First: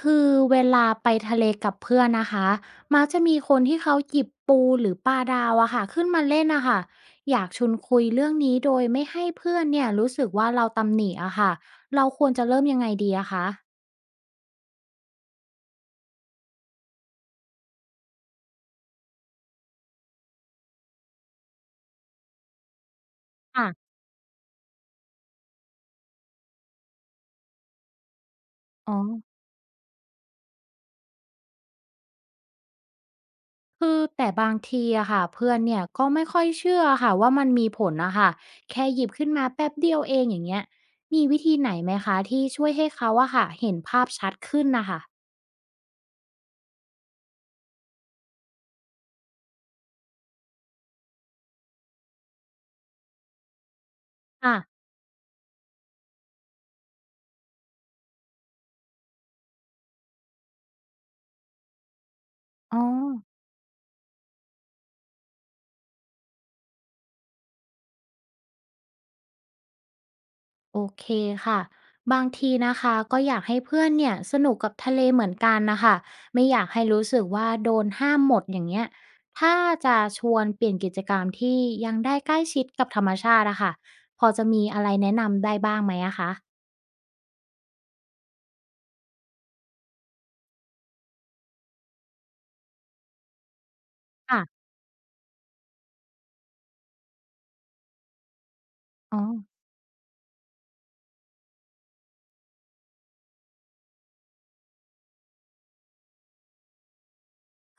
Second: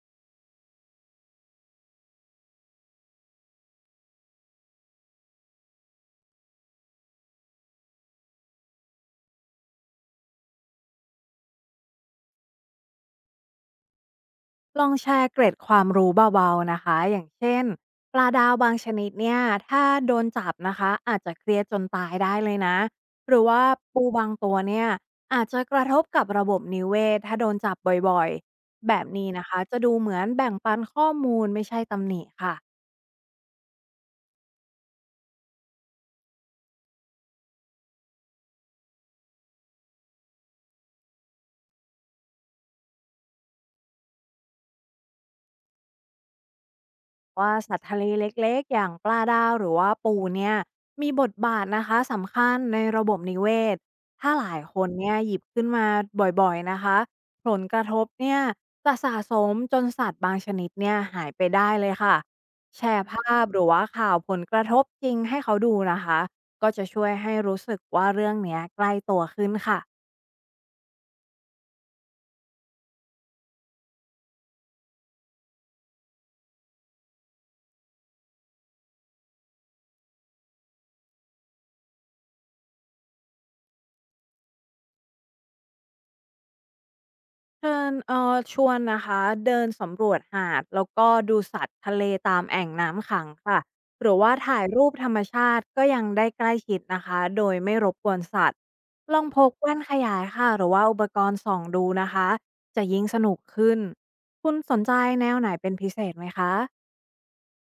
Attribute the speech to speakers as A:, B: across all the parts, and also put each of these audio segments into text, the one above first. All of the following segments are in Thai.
A: คือเวลาไปทะเลกับเพื่อนนะคะมักจะมีคนที่เขาหยิบปูหรือปลาดาวอะค่ะขึ้นมาเล่นนะคะอยากชวนคุยเรื่องนี้โดยไม่ให้เพื่อนเนี่ยรู้สึกว่าเราตำหนิอะค่ะเราควรจะเริ่มยังไงดีอะคะ
B: ลองแชร์เกร็ดความรู้เบาๆนะคะ อย่างเช่นปลาดาวบางชนิดเนี่ยถ้าโดนจับนะคะอาจจะเครียดจนตายได้เลยนะหรือว่า
A: ค่ะ
B: ปูบางตัวเนี่ยอาจจะกระทบกับระบบนิเวศถ้าโดนจับบ่อยๆแบ
A: อ๋อ
B: บนี้นะคะจะดูเหมือนแบ่งปันข้อมูลไม่ใช่ตำหนิค่ะ
A: คือแต่บางทีอะค่ะเพื่อนเนี่ยก็ไม่ค่อยเชื่อค่ะว่ามันมีผลนะคะแค่หยิบขึ้นมาแป๊บเดียวเองอย่างเงี้ยมีวิธีไหนไหมคะที่ช่วยให้เขาอะค่ะเห็นภาพชัดขึ้นนะคะ
B: ว่าสัตว์ทะเลเล็กๆอย่างปลาดาวหรือว่าปูเนี่ยมีบทบาทนะคะสำคัญในระบบนิเวศถ้าหลา
A: อ่ะ
B: ยคนเนี่ยหยิบขึ้นมาบ่อยๆนะคะผลกระทบเนี่ยจะสะสมจนสัตว์บางชนิดเนี่ยหายไปได้เลยค่ะ
A: อ๋อ
B: แชร์ภาพหรือว่าข่าวผลกระทบจริงให้เขาดูนะคะก็จะช่วยให้รู้สึกว่าเรื่องเนี้ยใกล้ตัวขึ้นค่ะ
A: โอเคค่ะบางทีนะคะก็อยากให้เพื่อนเนี่ยสนุกกับทะเลเหมือนกันนะคะไม่อยากให้รู้สึกว่าโดนห้ามหมดอย่างเงี้ยถ้าจะชวนเปลี่ยนกิจกรรมที่ยังได้ใกล้ชิดกับธรรมชาติอะค่ะพอจะมีอะไรแนะนำได้บ้างไหมอะคะ
B: เชิญชวนนะคะเดินสำรวจหาดแล้วก็ดูสัตว์ทะเลตามแอ่งน้ำขังค่ะหรือว่าถ่าย
A: ค่ะ
B: รูปธรรมชาติก็ยังได้ใกล้ชิดนะคะโดยไม่รบกวนสัตว์ล
A: อ๋อ
B: องพกแว่นขยายค่ะหรือว่าอุปกรณ์ส่องดูนะคะจะยิ่งสนุกขึ้นคุณสนใจแนวไหนเป็นพิเศษไหมคะ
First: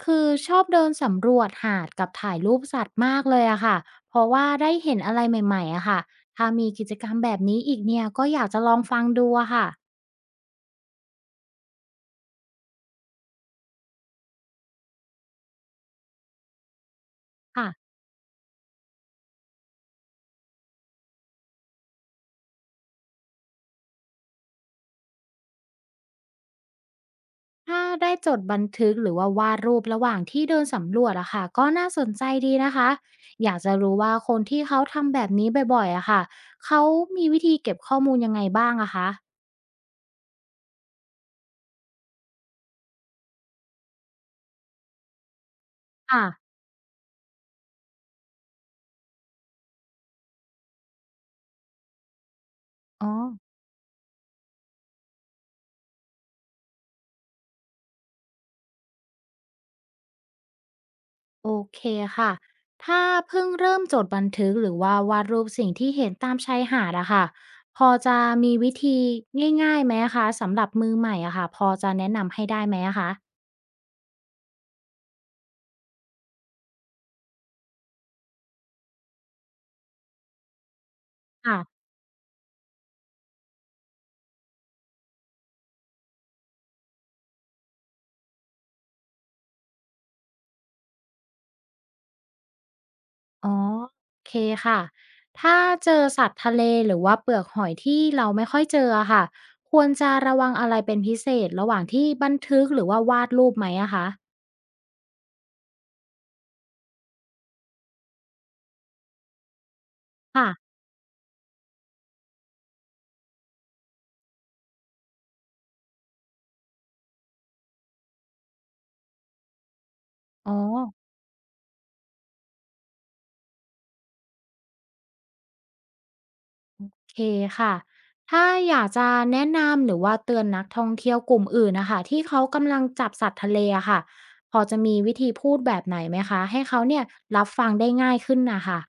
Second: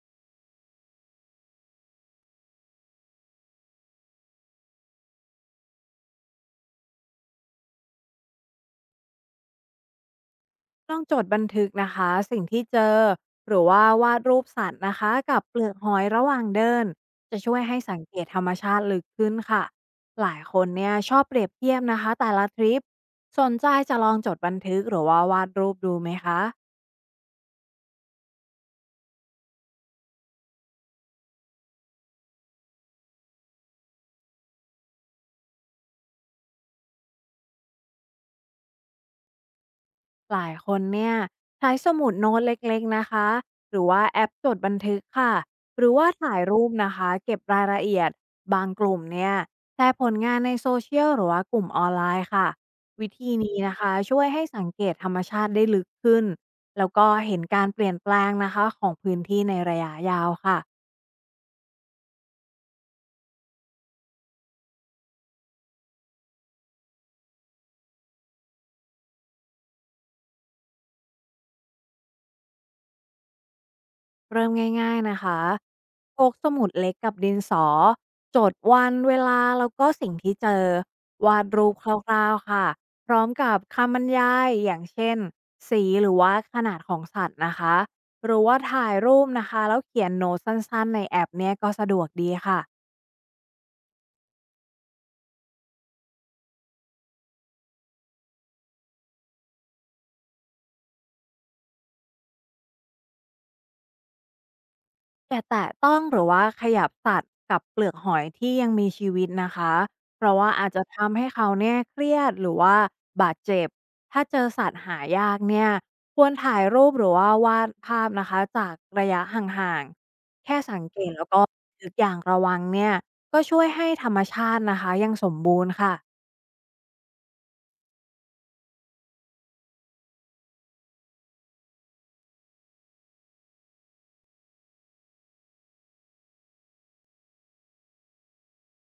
A: คือชอบเดินสำรวจหาดกับถ่ายรูปสัตว์มากเลยอะค่ะเพราะว่าได้เห็นอะไรใหม่ๆอะค่ะถ้ามีกิจกรรมแบบนี้อีกเนี่ยก็อยากจะลองฟังดูอะค่ะ
B: ลองจดบันทึกนะคะสิ่งที่เจอหรือว่าวาดรูปสัตว์นะคะกับเปลือกหอยระหว่างเดินจะช่วย
A: ค่ะ
B: ให้สังเกตธรรมชาติลึกขึ้นค่ะหลายคนเนี่ยชอบเปรียบเทียบนะคะแต่ละทริปสนใจจะลองจดบันทึกหรือว่าวาดรูปดูไหมคะ
A: ถ้าได้จดบันทึกหรือว่าวาดรูประหว่างที่เดินสำรวจอะค่ะก็น่าสนใจดีนะคะอยากจะรู้ว่าคนที่เขาทำแบบนี้บ่อยๆอะค่ะเขามีวิธีเก็บข้อมูลยังไงบ้างอะคะ
B: หลายคนเนี่ยใช้สมุดโน้ตเล็กๆนะคะหรือว่าแอปจดบันทึกค่ะหรือว่า
A: ค่ะ
B: ถ่ายรูปนะคะเก็บรายละเอียดบางกลุ่มเนี่ยแชร์ผลงานในโซเชียลหรือว่ากลุ่มออนไลน์ค่ะ
A: อ๋
B: วิ
A: อ
B: ธีนี้นะคะช่วยให้สังเกตธรรมชาติได้ลึกขึ้นแล้วก็เห็นการเปลี่ยนแปลงนะคะของพื้นที่ในระยะยาวค่ะ
A: โอเคค่ะถ้าเพิ่งเริ่มจดบันทึกหรือว่าวาดรูปสิ่งที่เห็นตามชายหาดอะค่ะพอจะมีวิธีง่ายๆไหมคะสำหรับมือใหม่อะค่ะพอจะแนะนำให้ได้ไหมอะคะ
B: เริ่มง่ายๆนะคะพกสมุดเล็กกับดินสอ จดวันเวลาแล้วก็สิ่งที่เจอ วาด
A: ะ
B: รูปคร่าวๆค่ะ พร้อมกับคำบรรยายอย่างเช่นสีหรือว่าขนาดของสัตว์นะคะ หรือว่าถ่ายรูปนะคะแล้วเขียนโน้ตสั้นๆในแอปเนี้ยก็สะดวกดีค่ะ
A: อ๋อโอเคค่ะถ้าเจอสัตว์ทะเลหรือว่าเปลือกหอยที่เราไม่ค่อยเจออะค่ะควรจะระวังอะไรเป็นพิเศษระหว่างที่บันทึกหรือว่าวาดรูปไหมอะคะ
B: อย่าแตะต้องหรือว่าขยับสัตว์กับเปลือกหอยที่ยังมีชีวิตนะคะเพราะ
A: ค่ะ
B: ว่าอาจจะทำให้เขาเนี่ยเครียดหรือว่าบาดเจ็บถ้าเจอสัตว์หายากเนี่ยควรถ่ายรูปหรือว่าวาดภาพนะคะจากระยะห่างๆ
A: อ๋อ
B: แค่สังเกตแล้วก็นึกอย่างระวังเนี่ยก็ช่วยให้ธรรมชาตินะคะยังสมบูรณ์ค่ะ
A: โอเคค่ะ ถ้าอยากจะแนะนำหรือว่าเตือนนักท่องเที่ยวกลุ่มอื่นนะคะที่เขากำลังจับสัตว์ทะเลอะค่ะพอจะมีวิธีพูดแบบไหนไหมคะให้เขาเนี่ยรับฟังได้ง่ายขึ้นน่ะค่ะ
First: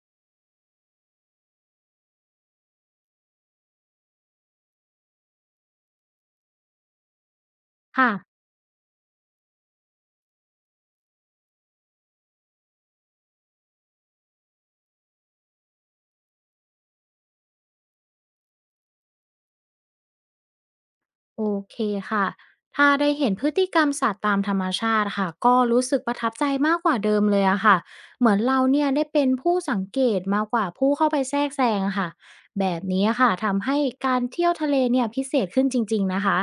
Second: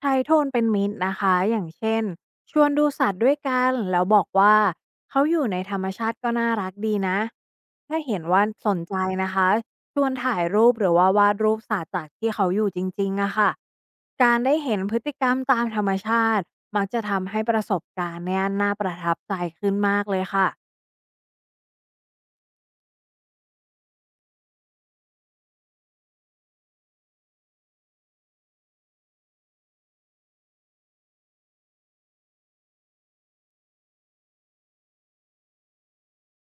B: ใช้โทนเป็นมิตรนะคะ อย่างเช่นชวนดูสัตว์ด้วยกันแล้วบอกว่าเขาอยู่ในธรรมชาติก็น่ารักดีนะถ้า
A: ค่ะ
B: เห็นว่าสนใจนะคะชวนถ่ายรูปหรือว่าวาดรูปสัตว์จากที่เขาอยู่จริงๆอะค่ะการได้เห็นพฤติกรรมตามธรรมชาติมักจะทำให้ประสบการณ์เนี่ยน่าประทับใจขึ้นมากเลยค่ะ
A: โอเคค่ะ ถ้าได้เห็นพฤติกรรมสัตว์ตามธรรมชาติค่ะ ก็รู้สึกประทับใจมากกว่าเดิมเลยอะค่ะ เหมือนเราเนี่ยได้เป็นผู้สังเกตมากกว่าผู้เข้าไปแทรกแซงอะค่ะ แบบนี้อะค่ะทำให้การเที่ยวทะเลเนี่ยพิเศษขึ้นจริงๆนะคะ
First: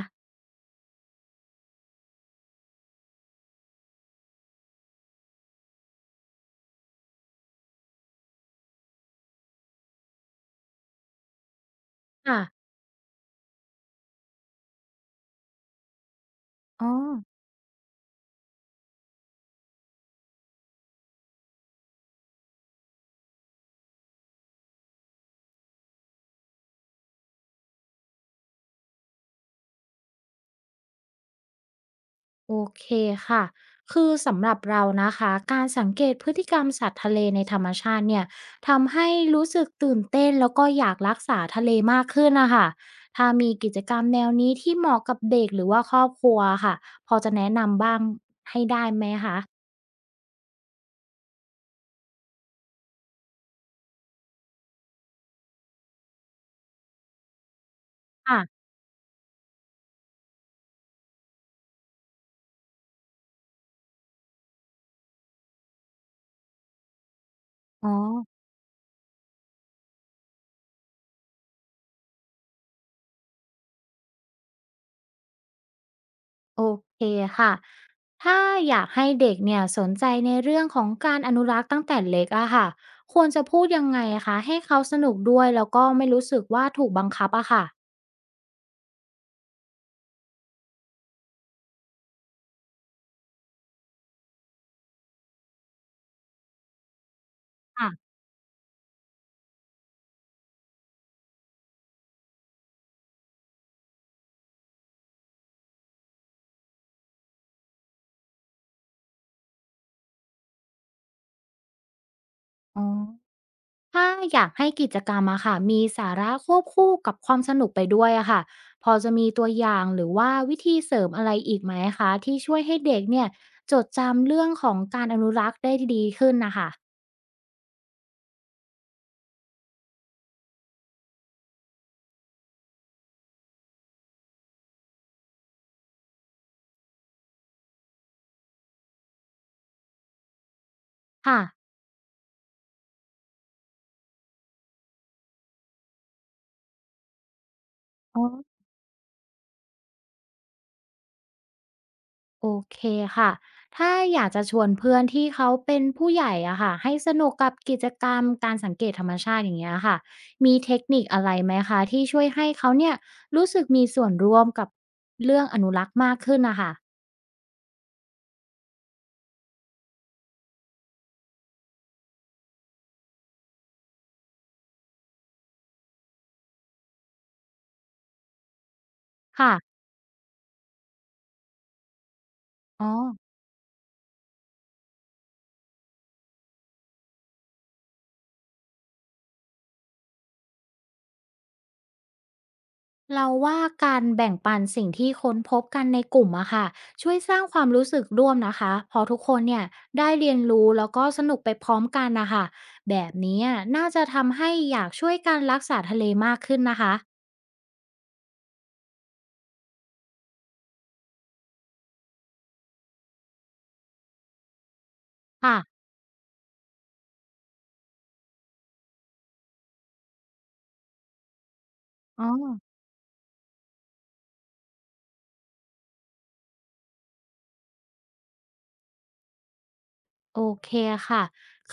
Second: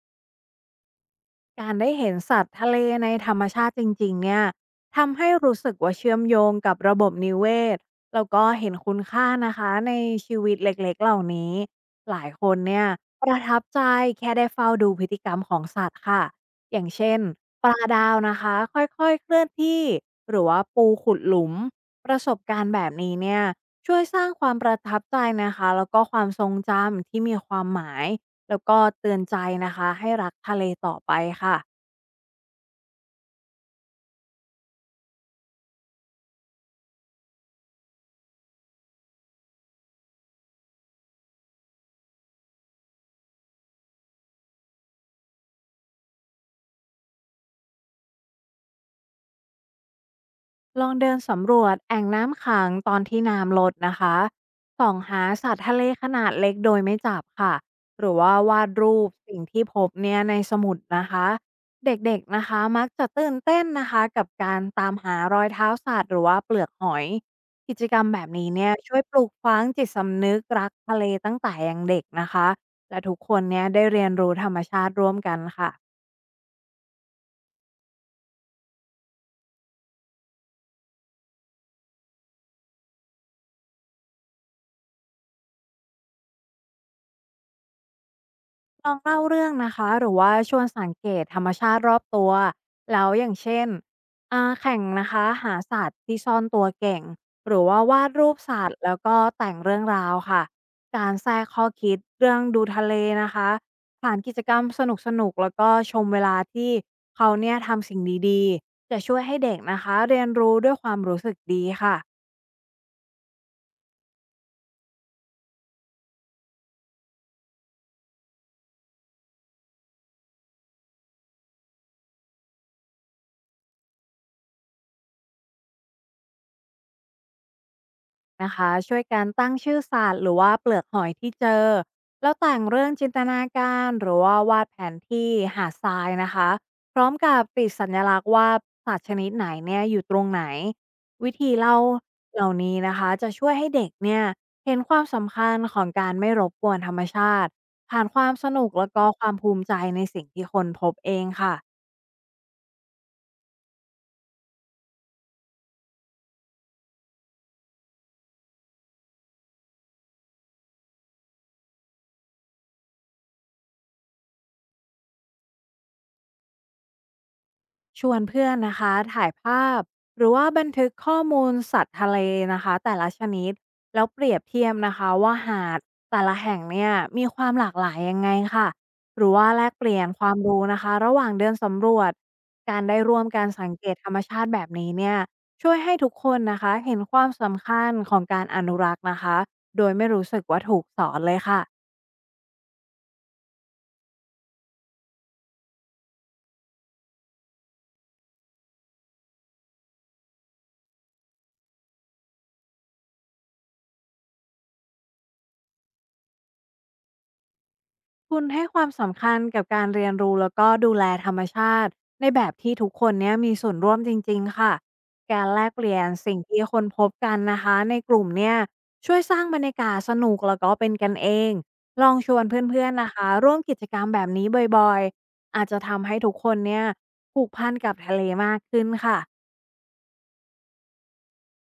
B: การได้เห็นสัตว์ทะเลในธรรมชาติจริงๆ เนี่ย ทำให้รู้สึกว่าเชื่อมโยงกับระบบนิเวศแล้วก็เห็นคุณค่านะคะในชีวิตเล็กๆเหล่านี้ หลาย
A: ค่ะ
B: คนเนี่ยประทับใจแค่ได้เฝ้าดูพฤติกรรมของสัตว์ค่ะ อย่า
A: อ๋
B: ง
A: อ
B: เช่นปลาดาวนะคะค่อยๆเคลื่อนที่หรือว่าปูขุดหลุม ประสบการณ์แบบนี้เนี่ยช่วยสร้างความประทับใจนะคะแล้วก็ความทรงจำที่มีความหมาย แล้วก็เตือนใจนะคะให้รักทะเลต่อไปค่ะ
A: โอเคค่ะ คือสำหรับเรานะคะ การสังเกตพฤติกรรมสัตว์ทะเลในธรรมชาติเนี่ยทำให้รู้สึกตื่นเต้นแล้วก็อยากรักษาทะเลมากขึ้นนะคะถ้ามีกิจกรรมแนวนี้ที่เหมาะกับเด็กหรือว่าครอบครัวค่ะพอจะแนะนำบ้างให้ได้ไหมคะ
B: ลองเดินสำรวจแอ่งน้ำขังตอนที่น้ำลดนะคะส่องหาสัตว์ทะเลขนาดเล็กโดยไม่จับค่ะหรือว่า
A: ค่ะ
B: วาดรูปสิ่งที่พบเนี่ยในสมุดนะคะเด็กๆนะคะมักจะตื่นเต้นนะคะกับการตามหารอยเท้าสัตว์หรือว่าเปลือกหอย กิจ
A: อ๋อ
B: กรรมแบบนี้เนี่ยช่วยปลูกฝังจิตสำนึกรักทะเลตั้งแต่ยังเด็กนะคะและทุกคนเนี่ยได้เรียนรู้ธรรมชาติร่วมกันค่ะ
A: โอเคค่ะถ้าอยากให้เด็กเนี่ยสนใจในเรื่องของการอนุรักษ์ตั้งแต่เล็กอะค่ะควรจะพูดยังไงคะให้เขาสนุกด้วยแล้วก็ไม่รู้สึกว่าถูกบังคับอะค่ะ
B: ลองเล่าเรื่องนะคะหรือว่าชวนสังเกตธรรมชาติรอบตัวแล้วอย่างเช่นแข่งนะคะหาสัตว์ที่ซ่อนตัวเก่งหรือว่า
A: ค่ะ
B: วาดรูปสัตว์แล้วก็แต่งเรื่องราวค่ะการแทรกข้อคิดเรื่องดูทะเลนะคะผ่านกิจกรรมสนุกๆแล้วก็ชมเวลาที่เขาเนี่ยทำสิ่งดีๆจะช่วยให้เด็กนะคะเรียนรู้ด้วยความรู้สึกดีค่ะ
A: อ๋อถ้าอยากให้กิจกรรมอะค่ะมีสาระควบคู่กับความสนุกไปด้วยอะค่ะพอจะมีตัวอย่างหรือว่าวิธีเสริมอะไรอีกไหมคะที่ช่วยให้เด็กเนี่ยจดจำเรื่องของการอนุรักษ์ได้ดีขึ้นนะคะ
B: นะคะช่วยกันตั้งชื่อสัตว์หรือว่าเปลือกหอยที่เจอแล้วแต่งเรื่องจินตนาการหรือว่าวาดแผนที่หาดทรายนะคะพร้อมกับติดสัญลักษณ์ว่าสัตว์ชนิดไหนเนี่ยอยู่ตรงไหนวิ
A: ค่ะ
B: ธีเล่าเหล่านี้นะคะจะช่วยให้เด็กเนี่ยเห็นความสำคัญของการไม่รบกวนธรรมชาติผ่านค
A: อ๋อ
B: วามสนุกแล้วก็ความภูมิใจในสิ่งที่คนพบเองค่ะ
A: โอเคค่ะถ้าอยากจะชวนเพื่อนที่เขาเป็นผู้ใหญ่อะค่ะให้สนุกกับกิจกรรมการสังเกตธรรมชาติอย่างเงี้ยค่ะมีเทคนิคอะไรไหมคะที่ช่วยให้เขาเนี่ยรู้สึกมีส่วนร่วมกับเรื่องอนุรักษ์มากขึ้นนะคะ
B: ชวนเพื่อนนะคะถ่ายภาพหรือว่าบันทึกข้อมูลสัตว์ทะเลนะคะแต่ละชนิดแล้วเปรียบเทียบนะคะว่าหาดแต่ละแห่งเนี่ยมีความหลากหลายยังไงค่ะหรือว่า
A: ค่ะ
B: แลกเปลี่ยนความรู้นะคะระหว่างเดินสำรวจการ
A: อ๋อ
B: ได้ร่วมการสังเกตธรรมชาติแบบนี้เนี่ยช่วยให้ทุกคนนะคะเห็นความสำคัญของการอนุรักษ์นะคะโดยไม่รู้สึกว่าถูกสอนเลยค่ะ
A: เราว่าการแบ่งปันสิ่งที่ค้นพบกันในกลุ่มอะค่ะช่วยสร้างความรู้สึกร่วมนะคะพอทุกคนเนี่ยได้เรียนรู้แล้วก็สนุกไปพร้อมกันนะคะ แบบนี้อะน่าจะทำให้อยากช่วยการรักษาทะเลมากขึ้นนะคะ
B: คุณให้ความสำคัญกับการเรียนรู้แล้วก็ดูแลธรรมชาติในแบบที่ทุกคนเนี้ยมีส่วนร่วมจริงๆค่ะการ
A: ค่ะ
B: แลกเปลี่ยนสิ่งที่คนพบกันนะคะในกลุ่มเนี่ยช่วยสร้างบรรยากาศสนุกแล้วก็เป็นกันเองลอง
A: อ๋อ
B: ชวนเพื่อนๆนะคะร่วมกิจกรรมแบบนี้บ่อยๆอาจจะทำให้ทุกคนเนี่ยผูกพันกับทะเลมากขึ้นค่ะ
A: โอเคค่ะ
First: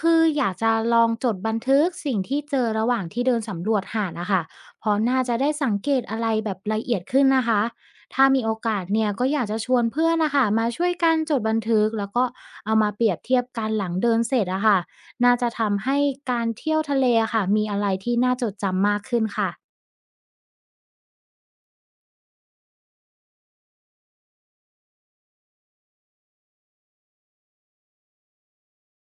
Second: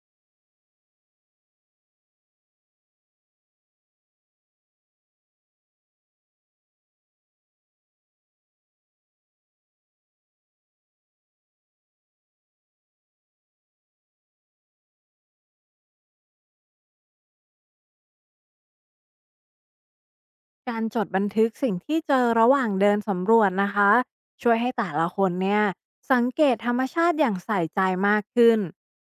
A: คืออยากจะลองจดบันทึกสิ่งที่เจอระหว่างที่เดินสำรวจหาดอะค่ะเพราะน่าจะได้สังเกตอะไรแบบละเอียดขึ้นนะคะถ้ามีโอกาสเนี่ยก็อยากจะชวนเพื่อนนะคะมาช่วยกันจดบันทึกแล้วก็เอามาเปรียบเทียบกันหลังเดินเสร็จอะค่ะน่าจะทำให้การเที่ยวทะเลอะค่ะมีอะไรที่น่าจดจำมากขึ้นค่ะ
B: การจดบันทึกสิ่งที่เจอระหว่างเดินสำรวจนะคะช่วยให้แต่ละคนเนี่ยสังเกตธรรมชาติอย่างใส่ใจมากขึ้น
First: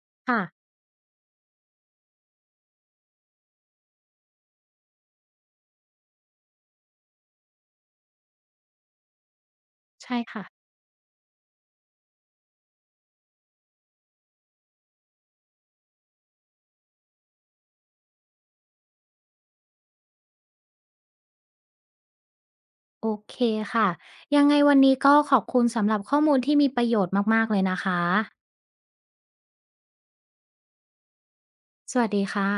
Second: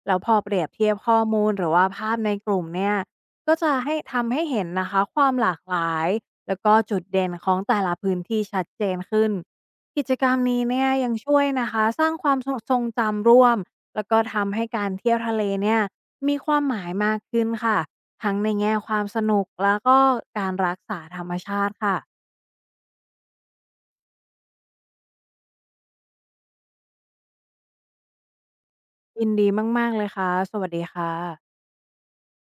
B: แล้วพอ
A: ค่ะ
B: เปรียบเทียบข้อมูลหรือว่าภาพในกลุ่มเนี่ยก็จะให้ทำให้เห็นนะคะความหลากหลายแล้วก็จุดเด่นของแต่ละพื้นที่ชัดเจนขึ้นกิจ
A: ใช่
B: กรรม
A: ค่ะ
B: นี้เนี่ยยังช่วยนะคะสร้างความทรงจำร่วมแล้วก็ทำให้การเที่ยวทะเลเนี่ยมีความหมายมากขึ้นค่ะ ทั้งในแง่ความสนุกแล้วก็การรักษาธรรมชาติค่ะ
A: โอเคค่ะยังไงวันนี้ก็ขอบคุณสำหรับข้อมูลที่มีประโยชน์มากๆเลยนะคะ
B: ยินดีมากๆเลยค่ะ สวัสดีค่ะ
A: สวัสดีค่ะ